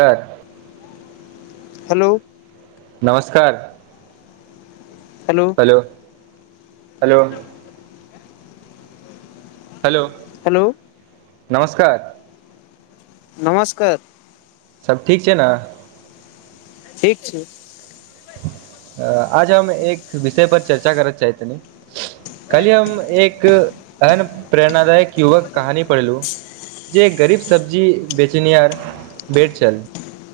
कर हेलौ नमस्कार hello hello hello hello hello नमस्कार नमस्कार सभ ठीक छै न ठीक छै आज हम एक विषय पर चर्चा करत चाहैत छलौ कल्हि हम एक एहन प्रेरणादायक युगक कहानी पढ़लू जे गरीब सब्जी बेचनिहार मेड छल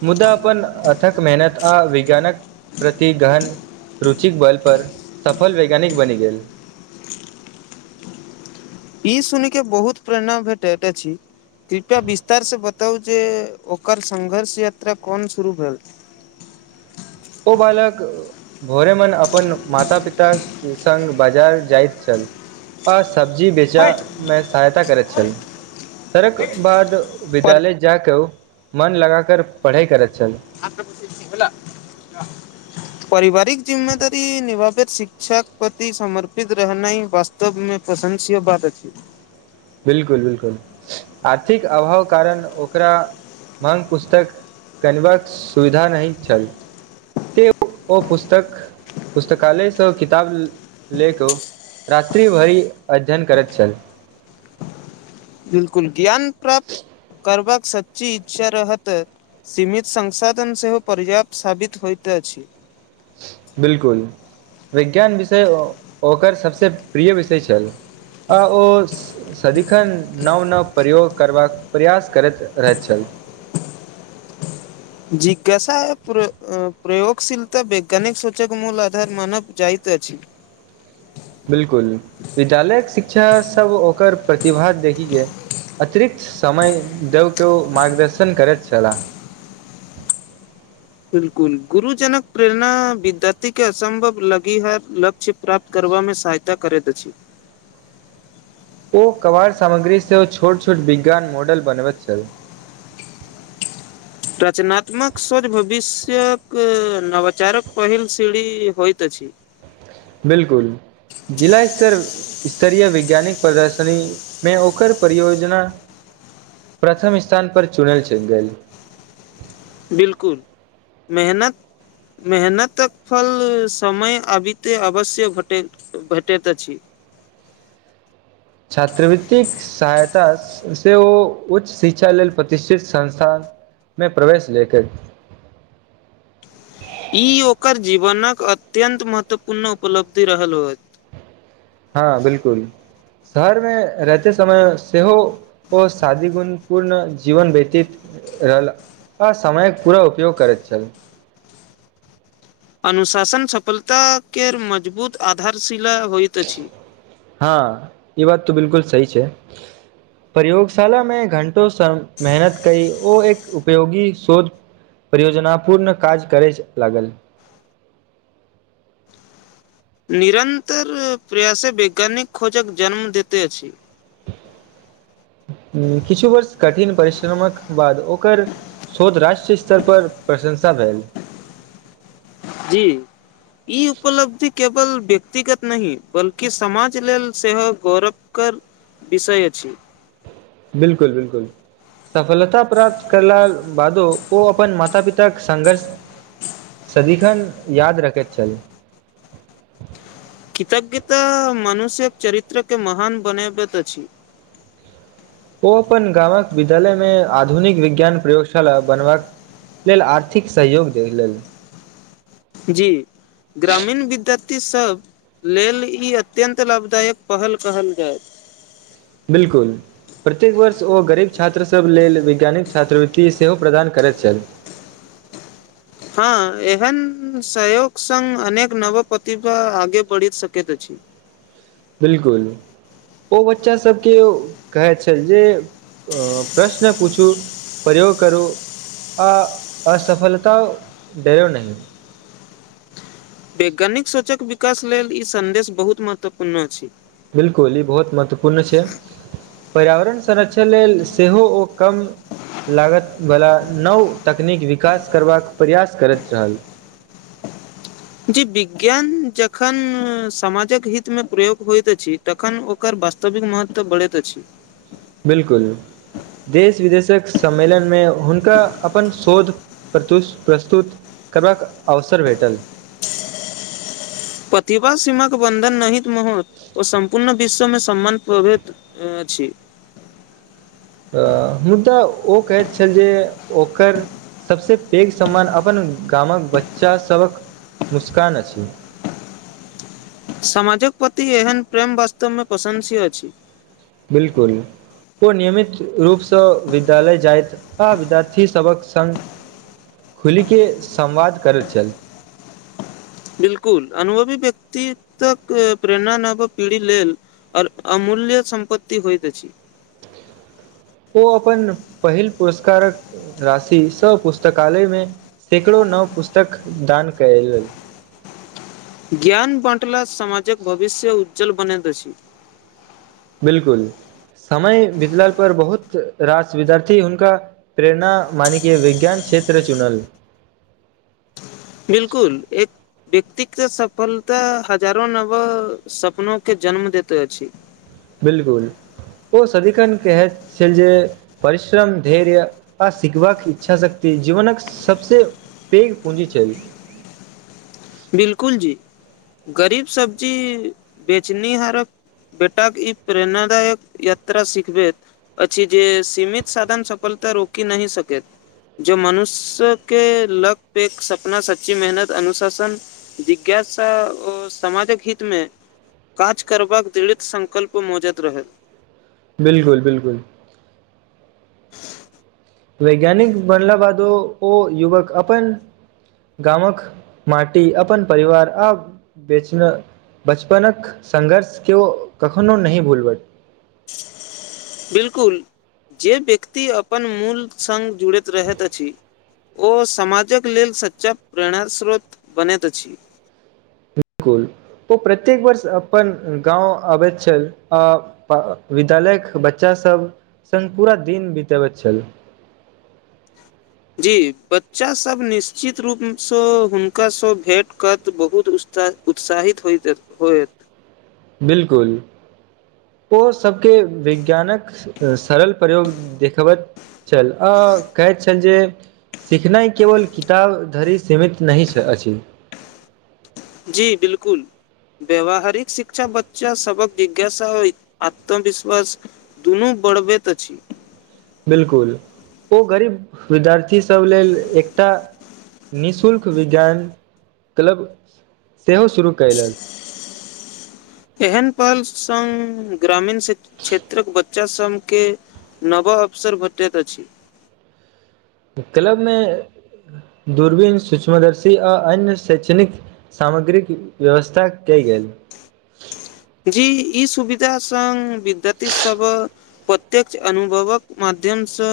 मुदा अपन अथक मेहनत आ विज्ञानक प्र ति गहन रुचिक बल पर सफल वैज्ञानिक बनि गेल ई सुनि के बहुत प्रेरणा भेटैत अछि कृपया विस्तारसँ बताउ जे ओकर संघर्ष यात्रा कोन शुरू भेल [inaudible] ओ बालक भोरे भन अपन माता पिता संग बाजार जाइत छल आ सब्जी बेचामे सहायता करैत छल तरक बाद पर बिदालय जा क उ मन लगा कर पढ़ाइ करैत छल ल परिवारिक जिम्मेदारी निभावैत शिक्षाक प्रति समर्पित रहनाइ वास्तवमे पसन्द छिय बात अथी बिलकुल बिलकुल आर्थिक अभाव कारण ओकरा माँग पुस्तक केनबाक सुविधा नहि छल ते ओ पुस्तक पुस्तकालय सँ किताब ले कऽ उ रात्रि भरि अध्ययन करत छल बिलकुल ज्ञान प्राप्त करबाक सच्ची इच्छा रहत सीमित संसाधन सेहो पर्याप्त साबित होइत अछि बिलकुल विज्ञान विषय ओकर सभसँ प्रिय विषय छल आ ओ सदिखन नव नव प्रयोग करबाक प्रयास करैत रहैत छल [unintelligible] जिज्ञासा प्र प्रयोगशीलता वैज्ञानिक सूचक मूल आधार मानव जाइत अछि बिलकुल विद्यालयक शिक्षासभ ओकर प्रतिभा देखि के अतिरिक्त समय देव के मार्गदर्शन करैत छलाह [inaudible] बिलकुल गुरुजनक प्रेरणा विद्यारथी के असम्भव लगी है लक्ष्य प्राप्त करबामे सहायता करैत अछि ओ कवाड़ सामग्री सेहो छोट छोट विज्ञान मॉडल बनबैत छल [unintelligible] रचनात्मक सोच भविष्यक नवचारक पहिल सीढ़ी होयइत अछि छी बिलकुल जिला स्तर स्तरीय वैज्ञानिक प्रदर्शनी मे ओकर परियोजना प्रथम स्थान पर चुनल चल गेल बिलकुल मेहनत मेहनतक फल समय अबिते अवश्य भेट भेटैत अछि [inaudible] छात्रवृतिक सहायता से ओ उच्च शिक्षा लेल प्रतिष्ठित संस्थान मे प्रवेश ले के [inaudible] ई ओकर जीवनक अत्यन्त महत्वपूर्ण उपलब्धि रहल होयत हँ बिलकुल शहरम मे रहते समय सेहो ओ शादी गुण पूर्ण जीवन व्यतीत रहल आ समयक पूरा उपयोग करैत छल अनुशासन सफलता केर मजबूत आधारशिला होइत अछि हँ ई बात तऽ बिलकुल सही छै प्रयोगशालामे घंटो सम मेहनत की ओ एक उपयोगी शोध परियोजनापूर्ण काज करय लागल [inaudible] निरन्तर प्रयासे वैज्ञानिक खोजक जन्म दैत अछि [inaudible] किछु वर्ष कठिन परिश्रमक बाद ओकर शोध राष्ट्रीय स्तर पर प्रशंसा भेल जी ई उपलब्धि केवल व्यक्तिगत नहि बल्कि समाज लेल सेहो गौरव कर विषय अछि बिलकुल बिलकुल सफलता प्राप्त करला बादो ओ अपन माता पिताके संघर्ष सदिखन याद रखैत छल [inaudible] कृतज्ञता मनुष्य्यक चरित्रके महान बनाबैत अछि ओ अपन गामक विद्यालय मे आधुनिक विज्ञान प्रयोगशाला बनबाक लेल आर्थिक सहयोग जे लेल जी ग्रामीण विद्य सभ लेल ई अत्यन्त लाभदायक पहल कहल जाय बिलकुल प्रत्येक वर्ष ओ गरीब छात्रसभ लेल वैज्ञानिक छात्रवृति सेहो प्रदान करैत छल [inaudible] हँ एहन सहयोग संग अनेक नव प्रतिभा आगे बढ़ि सकैत अछि [inaudible] बिलकुल ओ बच्चाभके कहैत छल जे अ प्रश्न पूछू प्रयोग करू आ असफलता डेरउ नही वैज्ञानिक सोचक विकास लेल ई सन्देश बहुत महत्वपूर्ण अछि बिलकुल ई बहुत महत्वपूर्ण छै पर्यावरण संरक्षण लेल सेहो ओ कम लागत वाला नव तकनीक विकास करबाक प्रयास करैत रहल जी विज्ञान जखन समाजक हितमे प्रयोग होइत अछि तखन ओकर वास्तविक महत्त्व बढ़ैत अछि। [inaudible] बिलकुल देश विदेशक सम्मेलनमे हुनका अपन शोध प्रस्तुत करबाक अवसर भेटल। प्रतिभा सीमाक बन्धन नहित महत ओ सम्पूर्ण विश्व सम्मान प्रभित अछि। मुदा ओ कहैत छल जे ओकर सबस पैघ सम्मान अपन गामक बच्चासभक मुस्कान अछि। समाजक प्रति एहन प्रेम वास्तवमे प्रशंसीय अछि। बिलकुल ओ नियमित रूपसँ विद्यालय जाइत आ विद्यार्थीसभक सङ्ग खुलीके संवाद करैत छल। बिलकुल अनुभवी व्यक्त तक प्रेरणा नभ पीढ़ी लेल अमूल्य मल्य सम्पत्ति होइत अछि। ओ अपन पहिल पुरस्कारक राशि स पुस्तकालयमे सैकड़ो नओ पुस्तक दान कयल। ज्ञान बटला समामाजक भविष्य उज्ज्वल बनैत अछि। बिलकुल समय बितलााल पर बहुत रास विद्यार्थी हुनका प्रेरणा मानिक विज्ञान क्षेत्र चुनल [inaudible] बिलकुल एक व्यक्तिग सफलता हजारो नव सपनो के जन्म दैत अछि। बिलकुल ओ सदिखन कहैत छल जे परिश्रम धैर्य आ सिखबाक इच्छा शक्ति जीवनक सबसे पैघ पूंजी छेल। बिलकुल जी गरीब सब्जी बेचनीहारक बेटाक ई प्रेराादायक यात्रा सिखबयत अछि जे सीमित साधन सफल तऽ रोकी नहि सकेत। जो मनुष्यके लक प एक सपना सच्ची मेहनत अनुशासन जिज्ञासा ओ समामाजक हितमे काज करबाक दृढ़ित संङ्कल्प मौजैत रह बिलकुल बिलकुल वैज्ञानिक बनला बादो ओ युवक अपन गामक माटी अपन परिवार आ बेचना बचपनक संघर्ष केओ कखनो नहि भूलबट [inaudible] बिल्कुल जे व्यक्ति अपन मूल सङ्ग जुड़ैत रहैत अछि ओ समाजक लेल सच्चा प्रेरणास्रोत बनैत अछि। बिलकुल ओ प्रत्येक वर्ष अपन गाँव अबैत छल आ विद्यालयक बच्चासभ सङ्ग पूरा दिन बितबैत छल। [inaudible] जी बच्चासभ निश्चित रूपसँ हुनकासँ भेँट करत बहुत उतसाहित हो होएत। बिलकुल ओ सबके विज्ञानक सरल प्रयोग देखबैत चल आ कहैत छल जे सिखनाइ केवल किताब धरि सीमित नहि अछि। जी बिलकुल व्यावहारिक शिक्षा बच्चा सबक जिज्ञासा आ आत्मविश्वास दुनू बढ़बैत छी बिलकुल ओ गरीब विद्यार्थीसभ लेल एकटा निःशुल्क विज्ञान क्लब सेहो शुरू कयलक [inaudible] एहन पल स ग्रामीण क्षेत्रक बच्चा सभके नव अवसर बढ़त अछि क्लबमे दूरबीन सूक्ष्मदर्शी आ अन्य शैक्षणिक सामग्रीक व्यवस्था के गेल जी ई सुविधा सङ्ग विद्यार्थीसभ प्रत्यक्ष अनुभवक माध्यमसँ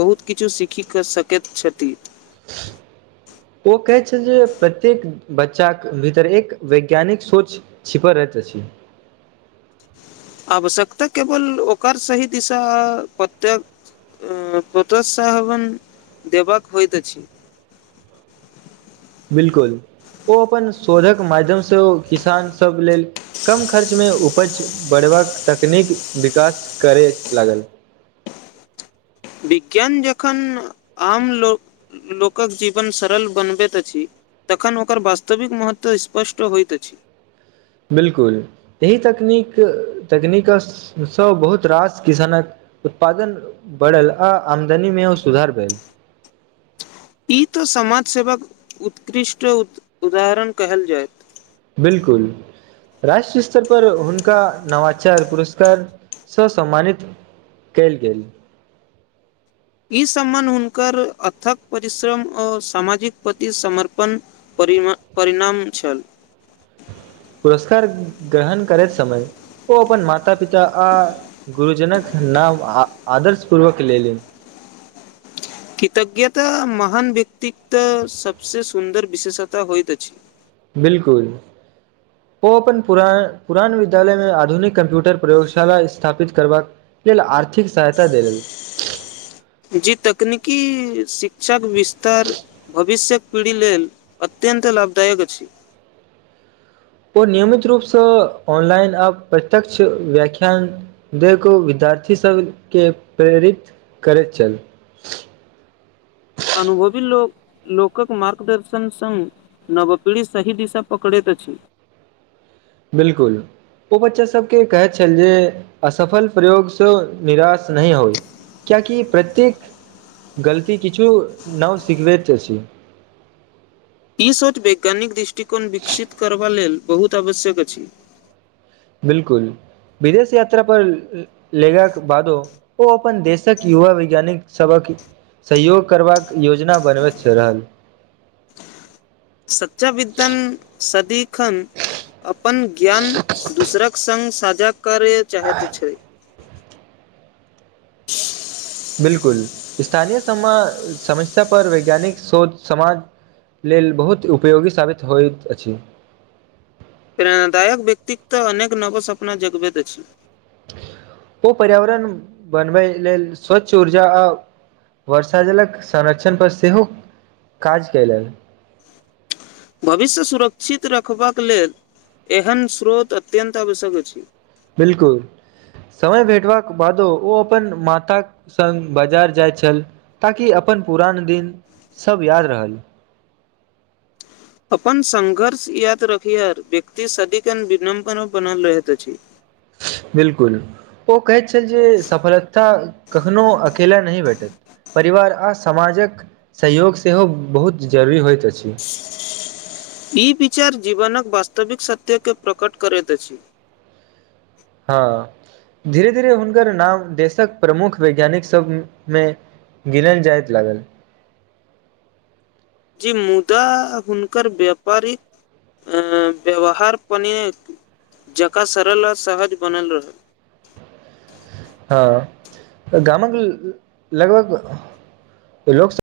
बहुत किछु सीखि सकैत छथि [inaudible] ओ कहै छै जे प्रत्येक बच्चाक भीतर एक वैज्ञानिक सोच छिपल रहत द छी आवश्यकता केवल ओकर सही दिशा पत्य प्रोत्साहान देबाक होत छै बिलकुल ओ अपन शोधक माध्यम से ओ किसान सब लेल कम खर्च मे उपैज बढ़ै तकनीक विकास करय लागल [inaudible] विज्ञान जखन आम लोकक जीवन सरल बनबैत अछि तखन ओकर वास्तविक महत्व स्पष्ट होइत अछि बिल्कुल एहि तकनीक तकनीकसँ बहुत रास किसानक उत्पादन बढ़ल आ आमदनी मे ओ सुधार भेल [inaudible] ई तऽ समाज सेेवक उत्कृष्ट उदाहरण कहेल जाय बिल्कुल राष्ट्र स्तर पर हुनका नवाचार पुरस्कार स सम्मानित कैल गेल [inaudible] ई सम्मान हुनकर अथक परिश्रम अ सामाजिक पति समर्पण प परिणाम छएल पुरुस्कार ग्रहण करैत समय ओ अपन माता पिता आ गुरुजनक नाम आदर्श पूर्वक लेले [inaudible] कृतज्ञता महान व्यक्त त सबसे सुन्दर विशेषता होइत अछि बिलकुल ओ अपन पुर पुरान विद्यालयमे आधुनिक कम्प्यूटर प्रयोगशाला स्थापित करबाक अपने लेल आर्थिक सहायता दे लेल जी तकनीकी शिक्षक विस्तार भविष्यक पीढ़ी लेल अत्यंत अत्यंत लाभदायक छैय नियमित रूपसँ ऑनलाइन आब प्रत्यक्ष व्याख्यान देखू विद्यार्थी सब के प्रेरित करैत चल अनुभवी लोक लोकक मार्गदर्शन संघ नव पीढ़ी सही दिशा पकड़ैत अछि बिल्कुल ओ बच्चा सभके कहैत छल जे असफल प्रयोगसँ निराश नहि होइ कियाकि प्रत्येक गलती किछु नव सिखबैत अछि ई शोच वैज्ञानिक दृष्टिकोण विकसित करबाऽ लेल बहुत आवश्यक अछि बिल्कुल विदेश यात्रा पर लेगा के बादो ओ अपन देशक युवा वैज्ञानिक सबक सहयोग करबाक योजना बनबैत छ रहल सच्चाविद्यन सदीक तखन अपन ज्ञान दोसरक सङ्ग साझा करए चाहेैत छै बिल्कुल स्थानीय सम समस्या पर वैज्ञानिक सोच समाज लेल बहुत उपयोगी साबित होइत अछि प्रेरणादायक व्यक्तित्व अनेक नवो सपना जगबैत अछि ओ पर्यावरण बनबैय लेल स्वच्छ ऊर्जा आ वर्षा जलक संरक्षण पर सेहो काज कयलनि [inaudible] भविष्य सुरक्षित रखबाक लेल एहन स्रोत अत्यन्त आवश्यक अछि बिलकुल समय भेटवा बादो ओ अपन माता संग बाजार जाय छल ताकि अपन पुरान दिन सब याद रहल अपन संघर्ष याद रखियार व्यक्ति सदिखन विनम्र बनल रहैत अछि बिल्कुल ओ कहैत छैय जे सफलता कखनो अकेला नहि भेटत परिवार आ समाजक सहयोग सेहो बहुत जरूरी होइत अछि ई विचार जीवनक वास्तविक सत्य के प्रकट करैत अछि हँ धीरे धीरे हुनकर नाम देशक प्रमुख वैज्ञानिक सभमे गिनल जाइत लागल जी मुदा हुनकर व्यापारिक अ व्यवहार पने जकाँ सरल आ सहज बनल रह हँ गामक लगभग लोकस